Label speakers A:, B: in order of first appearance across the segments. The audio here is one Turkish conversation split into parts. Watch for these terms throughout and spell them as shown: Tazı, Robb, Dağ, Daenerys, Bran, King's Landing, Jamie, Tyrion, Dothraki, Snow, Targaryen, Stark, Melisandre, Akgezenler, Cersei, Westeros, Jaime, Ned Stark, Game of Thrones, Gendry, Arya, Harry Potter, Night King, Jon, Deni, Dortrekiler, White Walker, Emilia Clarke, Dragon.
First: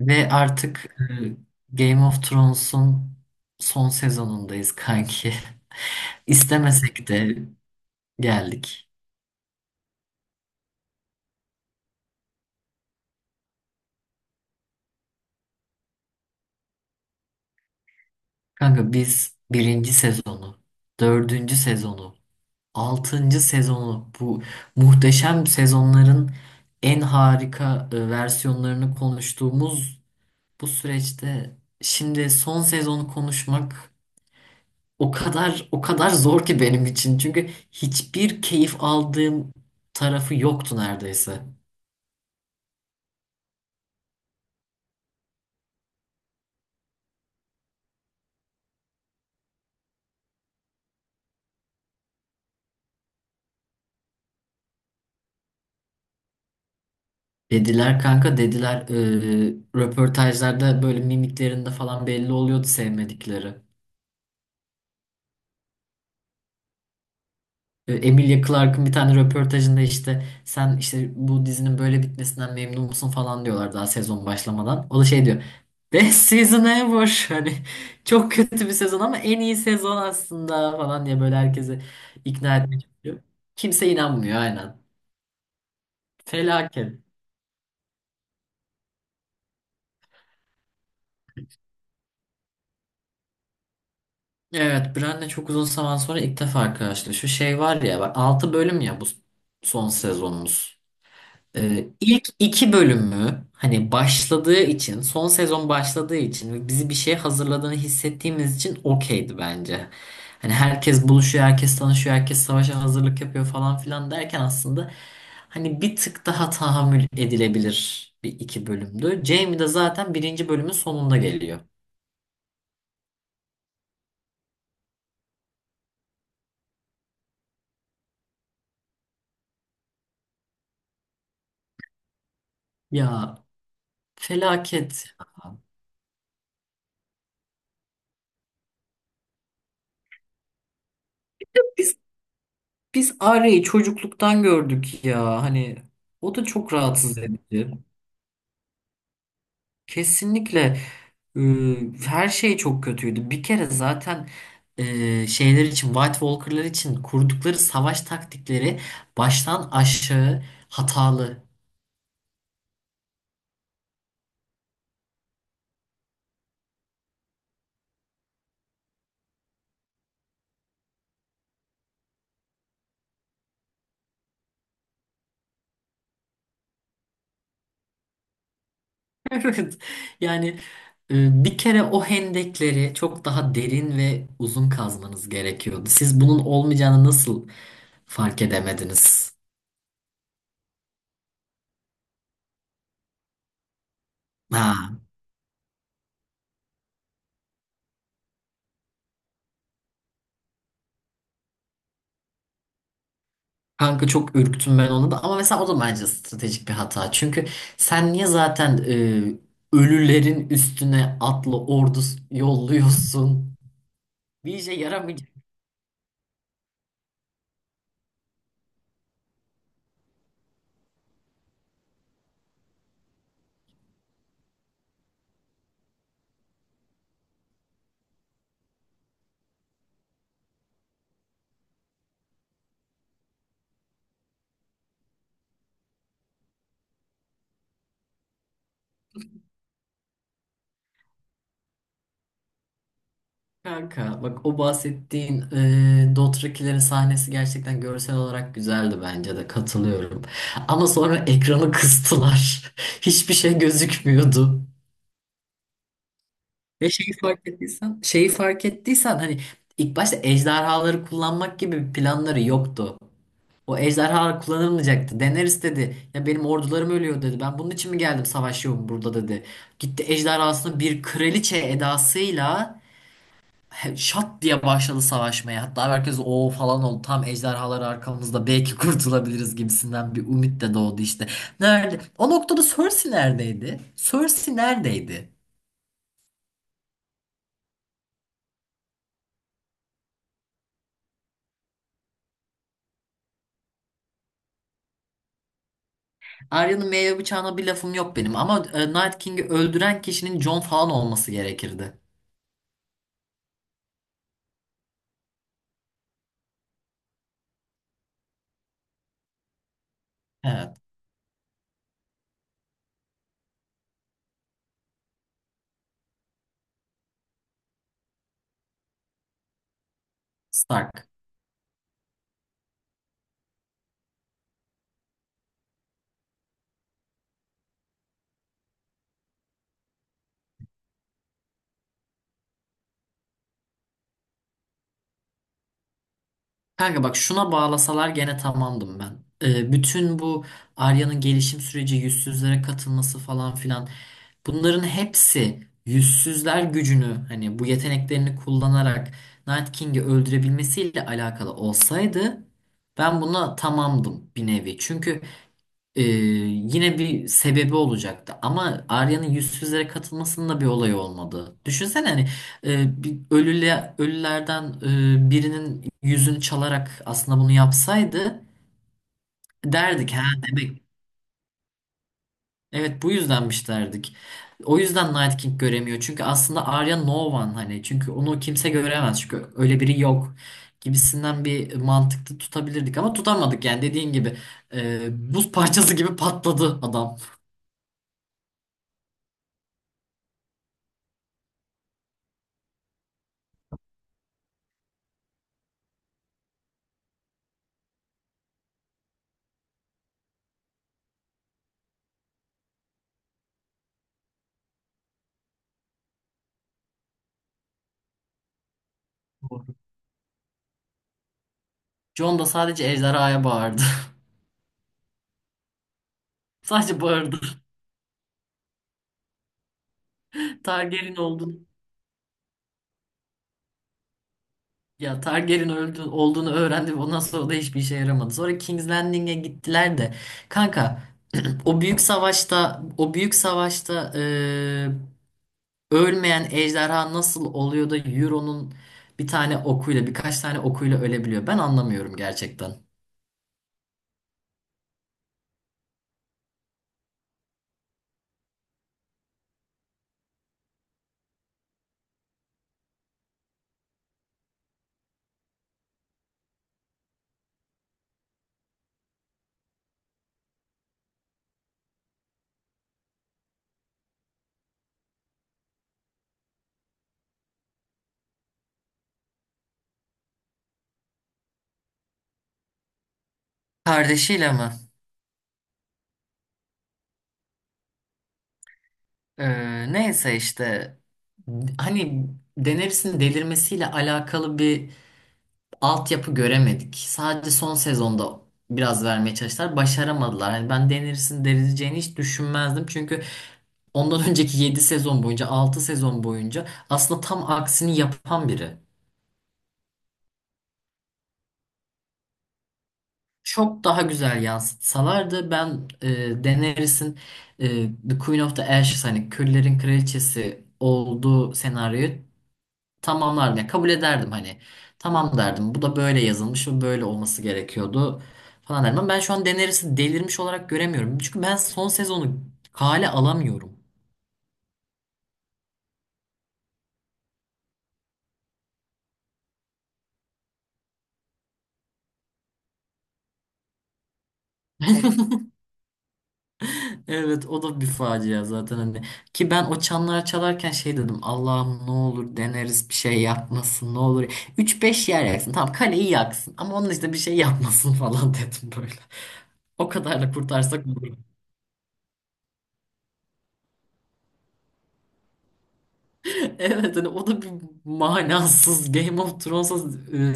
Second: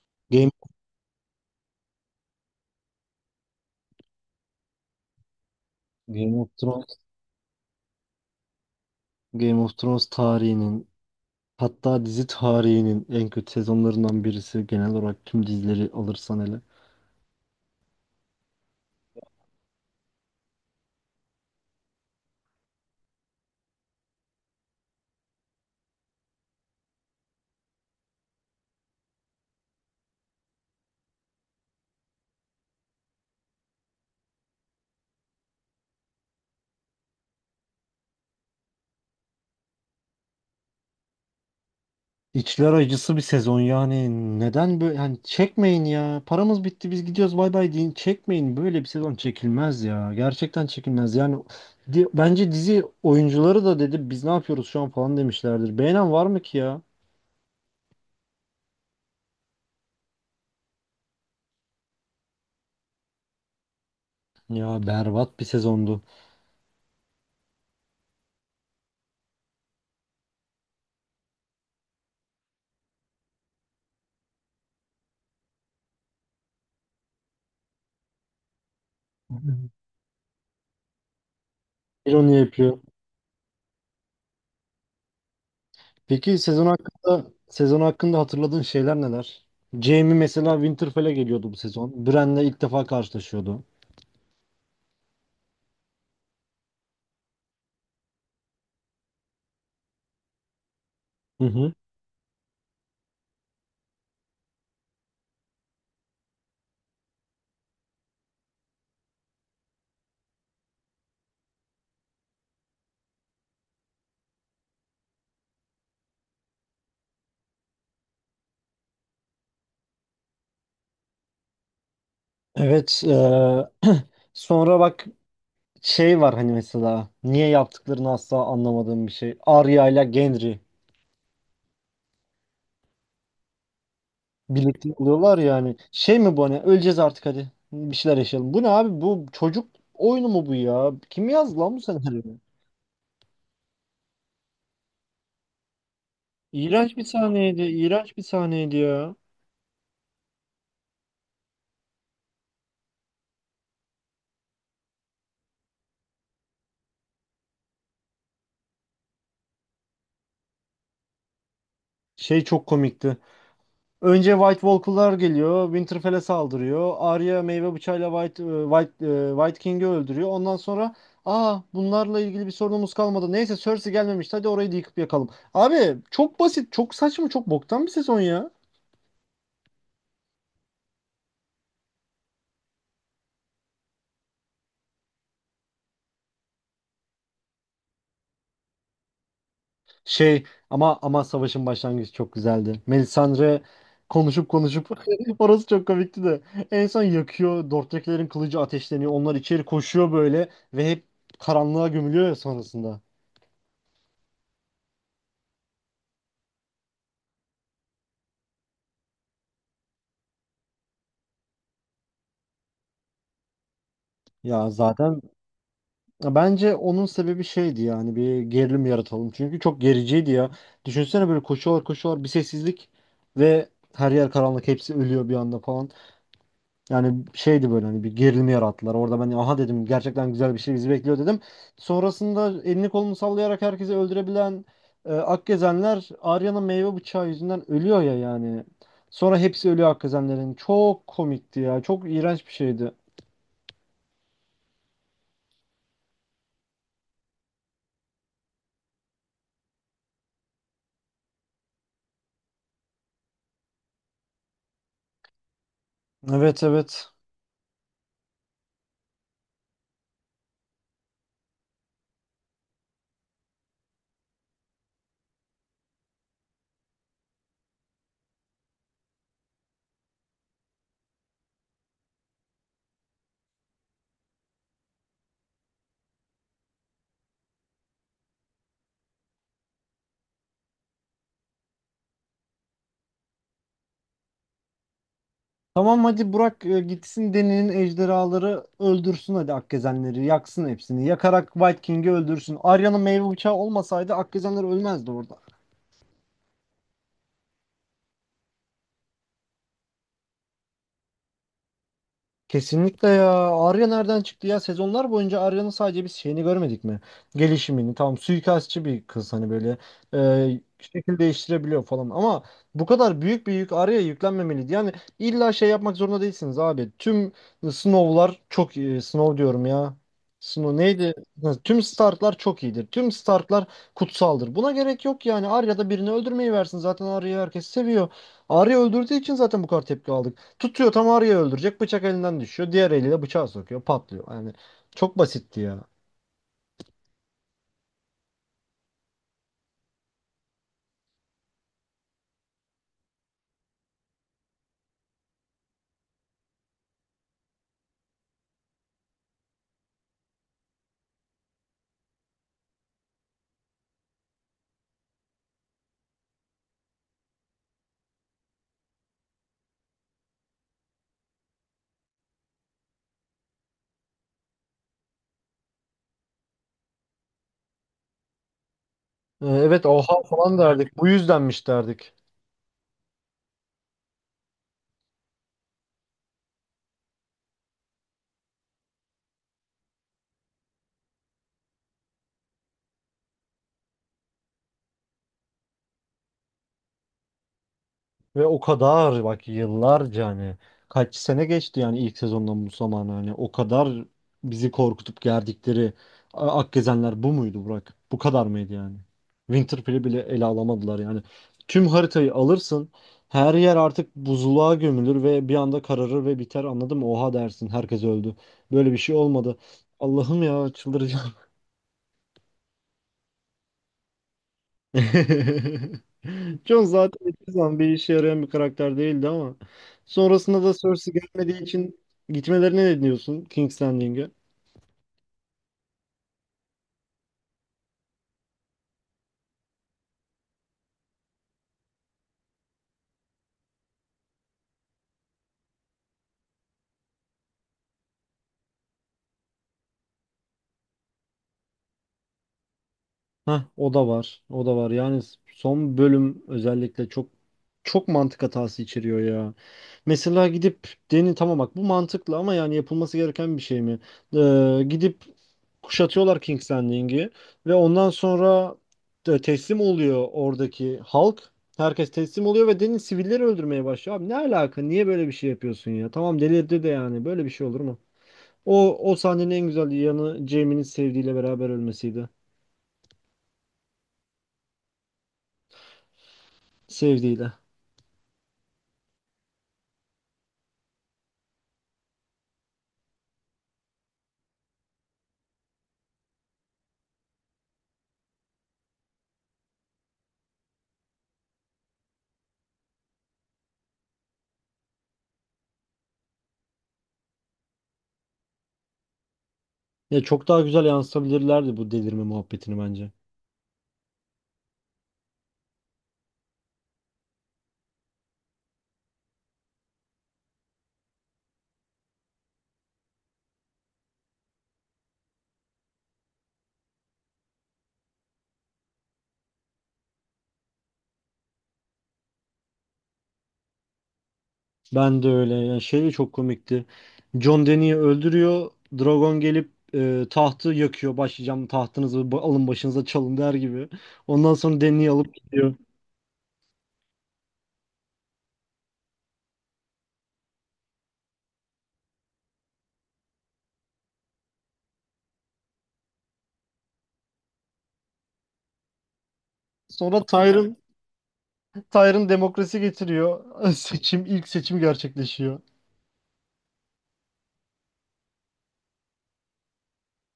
A: Ve
B: Game,
A: artık Game of Thrones'un son sezonundayız kanki.
B: Game of Thrones,
A: İstemesek de geldik.
B: Game of Thrones tarihinin, hatta dizi tarihinin en kötü sezonlarından birisi, genel olarak tüm dizileri alırsan hele.
A: Kanka biz birinci sezonu, dördüncü sezonu, altıncı sezonu bu muhteşem sezonların en harika versiyonlarını konuştuğumuz bu süreçte şimdi son sezonu konuşmak o kadar zor ki benim için. Çünkü hiçbir keyif aldığım tarafı yoktu neredeyse.
B: İçler acısı bir sezon yani, neden böyle yani, çekmeyin ya, paramız bitti biz gidiyoruz bay bay deyin, çekmeyin, böyle bir sezon çekilmez ya, gerçekten çekilmez yani. Bence dizi oyuncuları da dedi biz ne yapıyoruz şu an falan demişlerdir, beğenen var mı ki ya?
A: Dediler kanka dediler röportajlarda böyle mimiklerinde falan belli oluyordu sevmedikleri.
B: Ya berbat bir sezondu.
A: Emilia Clarke'ın bir tane röportajında işte sen işte bu dizinin böyle bitmesinden memnun musun falan diyorlar daha sezon başlamadan. O da şey diyor. Best season ever. Hani çok kötü bir sezon ama en iyi sezon aslında falan diye böyle herkesi
B: Bir onu
A: ikna
B: yapıyor.
A: etmeye çalışıyor. Kimse inanmıyor aynen.
B: Peki sezon
A: Felaket.
B: hakkında sezon hakkında hatırladığın şeyler neler? Jamie mesela Winterfell'e geliyordu bu sezon. Bran'le ilk defa karşılaşıyordu.
A: Evet, Bran'le çok uzun zaman sonra ilk defa karşılaşıyor. Şey var ya, bak 6 bölüm ya bu son sezonumuz.
B: Hı hı.
A: İlk 2 bölümü hani başladığı için, son sezon başladığı için ve bizi bir şeye hazırladığını hissettiğimiz için okeydi bence. Hani herkes buluşuyor, herkes tanışıyor, herkes savaşa hazırlık yapıyor falan filan derken aslında hani bir tık daha tahammül edilebilir bir iki bölümdü. Jamie de zaten birinci bölümün sonunda geliyor.
B: Evet. Sonra bak, şey var hani, mesela niye yaptıklarını asla anlamadığım bir şey. Arya ile Gendry
A: Ya
B: birlikte
A: felaket.
B: oluyorlar ya, hani şey mi bu, hani öleceğiz artık hadi bir şeyler yaşayalım. Bu ne abi, bu çocuk oyunu mu bu ya? Kim yazdı lan bu senaryoyu?
A: Biz Arya'yı çocukluktan gördük ya. Hani o da çok
B: İğrenç bir
A: rahatsız
B: sahneydi,
A: edici.
B: iğrenç bir sahneydi ya.
A: Kesinlikle e, her şey çok kötüydü. Bir kere zaten şeyler için White Walker'lar için kurdukları savaş taktikleri baştan aşağı hatalı.
B: Şey çok komikti. Önce White Walker'lar geliyor, Winterfell'e saldırıyor. Arya meyve bıçağıyla White King'i öldürüyor. Ondan sonra, aa, bunlarla ilgili bir sorunumuz kalmadı. Neyse Cersei gelmemişti, hadi orayı da yıkıp yakalım. Abi çok basit, çok saçma, çok boktan bir sezon ya.
A: Evet. Yani bir kere o hendekleri çok daha derin ve uzun kazmanız gerekiyordu. Siz bunun olmayacağını nasıl fark edemediniz?
B: Şey, ama savaşın başlangıcı çok güzeldi. Melisandre konuşup konuşup
A: Ha.
B: orası çok komikti de. En son yakıyor, Dortrekilerin kılıcı ateşleniyor. Onlar içeri koşuyor böyle ve hep karanlığa gömülüyor ya sonrasında.
A: Kanka çok ürktüm ben onu da ama mesela o da bence stratejik bir hata. Çünkü sen niye zaten ölülerin üstüne atlı ordu yolluyorsun? Bir
B: Ya
A: işe
B: zaten
A: yaramayacak
B: Ya bence onun sebebi şeydi yani, bir gerilim yaratalım. Çünkü çok gericiydi ya. Düşünsene böyle koşuyorlar koşuyorlar, bir sessizlik ve her yer karanlık, hepsi ölüyor bir anda falan. Yani şeydi böyle, hani bir gerilim yarattılar. Orada ben aha dedim, gerçekten güzel bir şey bizi bekliyor dedim. Sonrasında elini kolunu sallayarak herkesi öldürebilen Akgezenler, Arya'nın meyve bıçağı yüzünden ölüyor ya yani. Sonra hepsi ölüyor Akgezenlerin. Çok komikti ya, çok iğrenç bir şeydi.
A: kanka. Bak o bahsettiğin Dothrakilerin sahnesi gerçekten görsel olarak güzeldi bence de katılıyorum. Ama sonra ekranı kıstılar. Hiçbir şey gözükmüyordu.
B: Evet,
A: Ve
B: evet.
A: şeyi fark ettiysen, şeyi fark ettiysen hani ilk başta ejderhaları kullanmak gibi planları yoktu. O ejderha kullanılmayacaktı. Daenerys dedi. Ya benim ordularım ölüyor dedi. Ben bunun için mi geldim savaşıyorum burada dedi. Gitti ejderhasını bir kraliçe edasıyla şat diye başladı savaşmaya. Hatta herkes o falan oldu. Tam ejderhalar arkamızda belki kurtulabiliriz gibisinden bir umut da doğdu işte. Nerede? O noktada Cersei neredeydi? Cersei neredeydi?
B: Tamam, hadi Burak, gitsin Deni'nin ejderhaları öldürsün, hadi Akkezenleri yaksın hepsini. Yakarak White King'i öldürsün. Arya'nın meyve bıçağı olmasaydı Akkezenler ölmezdi orada.
A: Arya'nın meyve bıçağına bir lafım yok benim ama Night King'i öldüren kişinin Jon falan olması gerekirdi.
B: Kesinlikle ya. Arya nereden çıktı ya? Sezonlar boyunca Arya'nın sadece biz şeyini görmedik mi? Gelişimini. Tamam, suikastçı bir kız hani böyle
A: Evet,
B: şekil değiştirebiliyor falan. Ama bu kadar büyük bir yük Arya'ya yüklenmemeliydi. Yani illa şey yapmak zorunda değilsiniz abi. Tüm Snow'lar çok iyi. Snow diyorum ya, Snow
A: Stark.
B: neydi? Ha, tüm Stark'lar çok iyidir. Tüm Stark'lar kutsaldır. Buna gerek yok yani. Arya da birini öldürmeyi versin, zaten Arya'yı herkes seviyor. Arya öldürdüğü için zaten bu kadar tepki aldı. Tutuyor, tam arıyı öldürecek, bıçak elinden düşüyor, diğer eliyle bıçağı sokuyor, patlıyor. Yani çok basitti ya.
A: Kanka bak şuna bağlasalar gene tamamdım ben. Bütün bu Arya'nın gelişim süreci, yüzsüzlere katılması falan filan bunların hepsi yüzsüzler gücünü hani bu yeteneklerini kullanarak Night King'i öldürebilmesiyle alakalı olsaydı ben buna tamamdım bir nevi. Çünkü ee, yine bir sebebi olacaktı ama Arya'nın yüzsüzlere katılmasının da bir olayı olmadı. Düşünsene hani bir ölülerden birinin yüzünü çalarak aslında bunu yapsaydı
B: Evet,
A: derdik
B: oha
A: ha
B: falan
A: demek
B: derdik, bu yüzdenmiş derdik.
A: evet bu yüzdenmiş derdik. O yüzden Night King göremiyor. Çünkü aslında Arya no one hani çünkü onu kimse göremez çünkü öyle biri yok gibisinden bir mantıklı tutabilirdik ama tutamadık yani dediğin gibi buz parçası gibi patladı adam.
B: Ve o kadar bak, yıllarca, hani kaç sene geçti yani ilk sezondan bu zamana, hani o kadar bizi korkutup gerdikleri Akgezenler bu muydu Burak? Bu kadar mıydı yani? Winterfell'i bile ele alamadılar yani. Tüm haritayı alırsın, her yer artık buzluğa gömülür ve bir anda kararır ve biter, anladın mı? Oha dersin, herkes öldü. Böyle bir şey olmadı. Allah'ım ya, çıldıracağım.
A: Jon da sadece ejderhaya bağırdı.
B: John
A: Sadece
B: zaten
A: bağırdı.
B: hiçbir zaman bir işe yarayan bir karakter değildi, ama sonrasında da Cersei
A: Targaryen olduğunu
B: gelmediği için gitmelerine ne diyorsun King's Landing'e?
A: ya Targaryen olduğunu öğrendi ve ondan sonra da hiçbir işe yaramadı. Sonra King's Landing'e gittiler de kanka o büyük savaşta ölmeyen ejderha nasıl oluyor da Euron'un bir tane okuyla birkaç tane okuyla ölebiliyor. Ben anlamıyorum gerçekten.
B: Heh, o da var, o da var. Yani son bölüm özellikle çok çok mantık hatası içeriyor ya. Mesela gidip, Deni, tamam bak bu mantıklı, ama yani yapılması gereken bir şey mi? Gidip kuşatıyorlar King's Landing'i ve ondan sonra teslim oluyor oradaki halk. Herkes teslim oluyor ve Deni sivilleri öldürmeye başlıyor. Abi ne alaka? Niye böyle bir şey yapıyorsun ya? Tamam, delirdi de yani, böyle bir şey olur mu? O sahnenin en güzel yanı Jaime'nin sevdiğiyle beraber ölmesiydi.
A: Kardeşiyle mi?
B: Sevdiğiyle.
A: Neyse işte hani Daenerys'in delirmesiyle alakalı bir altyapı göremedik. Sadece son sezonda biraz vermeye çalıştılar. Başaramadılar. Hani ben denirsin denileceğini hiç düşünmezdim. Çünkü ondan önceki 7 sezon boyunca 6 sezon boyunca aslında tam aksini yapan biri.
B: Ya çok daha güzel yansıtabilirlerdi bu delirme muhabbetini bence.
A: Çok daha güzel yansıtsalardı ben Daenerys'in e, The Queen of the Ashes hani Küllerin Kraliçesi olduğu senaryoyu tamamlardım. Yani kabul ederdim hani. Tamam derdim. Bu da böyle yazılmış ve böyle olması gerekiyordu falan derdim. Ama ben şu an Daenerys'i delirmiş olarak göremiyorum. Çünkü ben son sezonu kale alamıyorum.
B: Ben de öyle. Yani şey de çok komikti. Jon Deni'yi öldürüyor, dragon gelip tahtı yakıyor. Başlayacağım, tahtınızı alın başınıza çalın der gibi. Ondan sonra Deni'yi alıp gidiyor.
A: Evet o da bir facia zaten hani. Ki ben o çanlar çalarken şey dedim. Allah'ım ne olur deneriz bir şey yapmasın ne olur. Üç beş yer yaksın. Tamam kaleyi yaksın ama onun işte bir şey yapmasın falan dedim böyle. O
B: Sonra
A: kadarla
B: Tyrion,
A: kurtarsak olur.
B: Tyrion demokrasi getiriyor. Seçim, ilk seçim gerçekleşiyor.
A: Evet hani o da bir manasız Game of Thrones'a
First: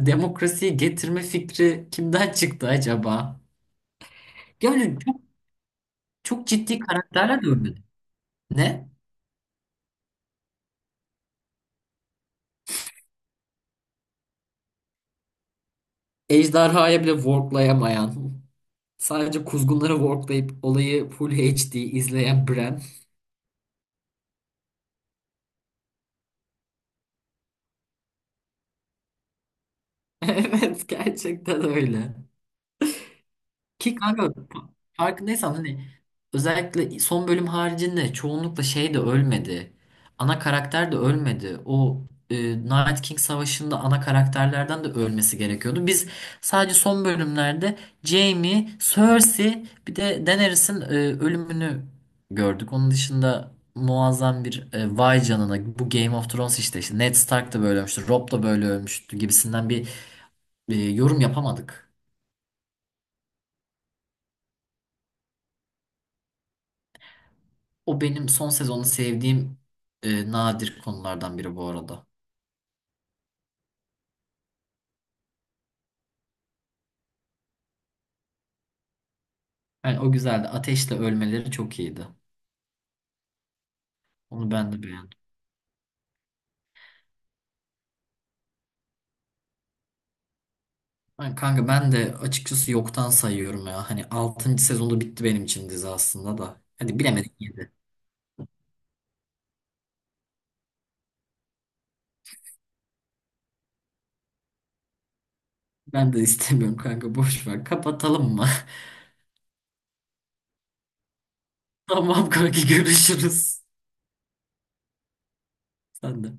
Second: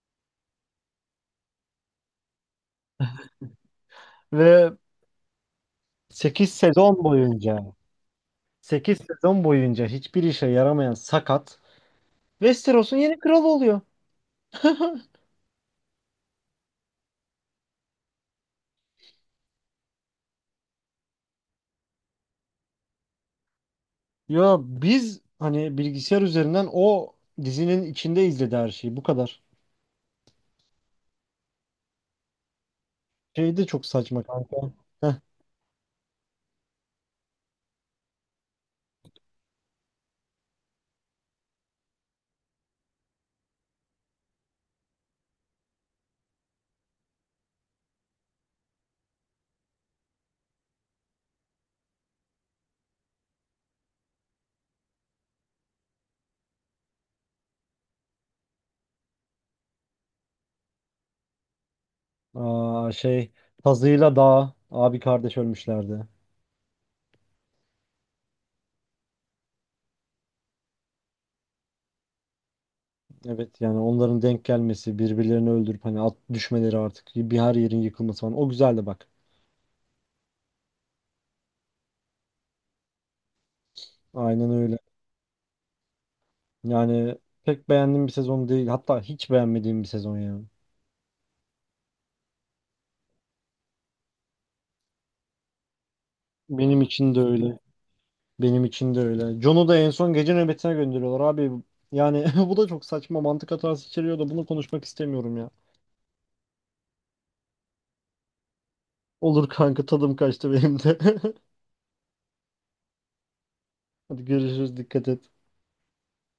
A: demokrasiyi getirme fikri kimden çıktı acaba?
B: Ve
A: Yani çok
B: 8
A: ciddi
B: sezon
A: karakterler de
B: boyunca
A: ölmedi. Ne?
B: 8 sezon boyunca hiçbir işe yaramayan sakat Westeros'un yeni kralı oluyor.
A: Ejderhaya bile worklayamayan, sadece kuzgunları worklayıp olayı full HD izleyen Bran.
B: Ya biz hani bilgisayar üzerinden o dizinin içinde izledi her şeyi. Bu kadar.
A: Evet gerçekten öyle.
B: Şey de çok
A: Ki
B: saçma
A: kanka
B: kanka. Heh.
A: farkındaysan hani özellikle son bölüm haricinde çoğunlukla şey de ölmedi. Ana karakter de ölmedi. E, Night King Savaşı'nda ana karakterlerden de ölmesi gerekiyordu. Biz sadece son bölümlerde Jaime, Cersei bir de Daenerys'in ölümünü gördük. Onun dışında muazzam bir vay canına bu Game of Thrones işte, işte Ned Stark da böyle ölmüştü, Robb da böyle ölmüştü gibisinden bir yorum yapamadık.
B: Aa, şey, Tazı'yla Dağ abi kardeş ölmüşlerdi.
A: O benim son sezonu sevdiğim nadir konulardan biri bu arada.
B: Evet yani, onların denk gelmesi, birbirlerini öldürüp hani at düşmeleri, artık bir her yerin yıkılması falan. O güzeldi bak.
A: Yani o güzeldi. Ateşle ölmeleri çok iyiydi.
B: Aynen
A: Onu ben
B: öyle.
A: de beğendim.
B: Yani pek beğendiğim bir sezon değil, hatta hiç beğenmediğim bir sezon ya.
A: Yani kanka ben de açıkçası yoktan sayıyorum ya. Hani altıncı sezonda bitti benim için dizi aslında da.
B: Benim
A: Hadi
B: için de
A: bilemedik
B: öyle.
A: yedi.
B: Benim için de öyle. John'u da en son gece nöbetine gönderiyorlar abi. Yani bu da çok saçma, mantık hatası içeriyor da bunu konuşmak istemiyorum ya.
A: Ben de istemiyorum kanka boş ver. Kapatalım mı?
B: Olur kanka, tadım kaçtı benim de.
A: Tamam kanka görüşürüz.
B: Hadi görüşürüz, dikkat et.
A: Sen de.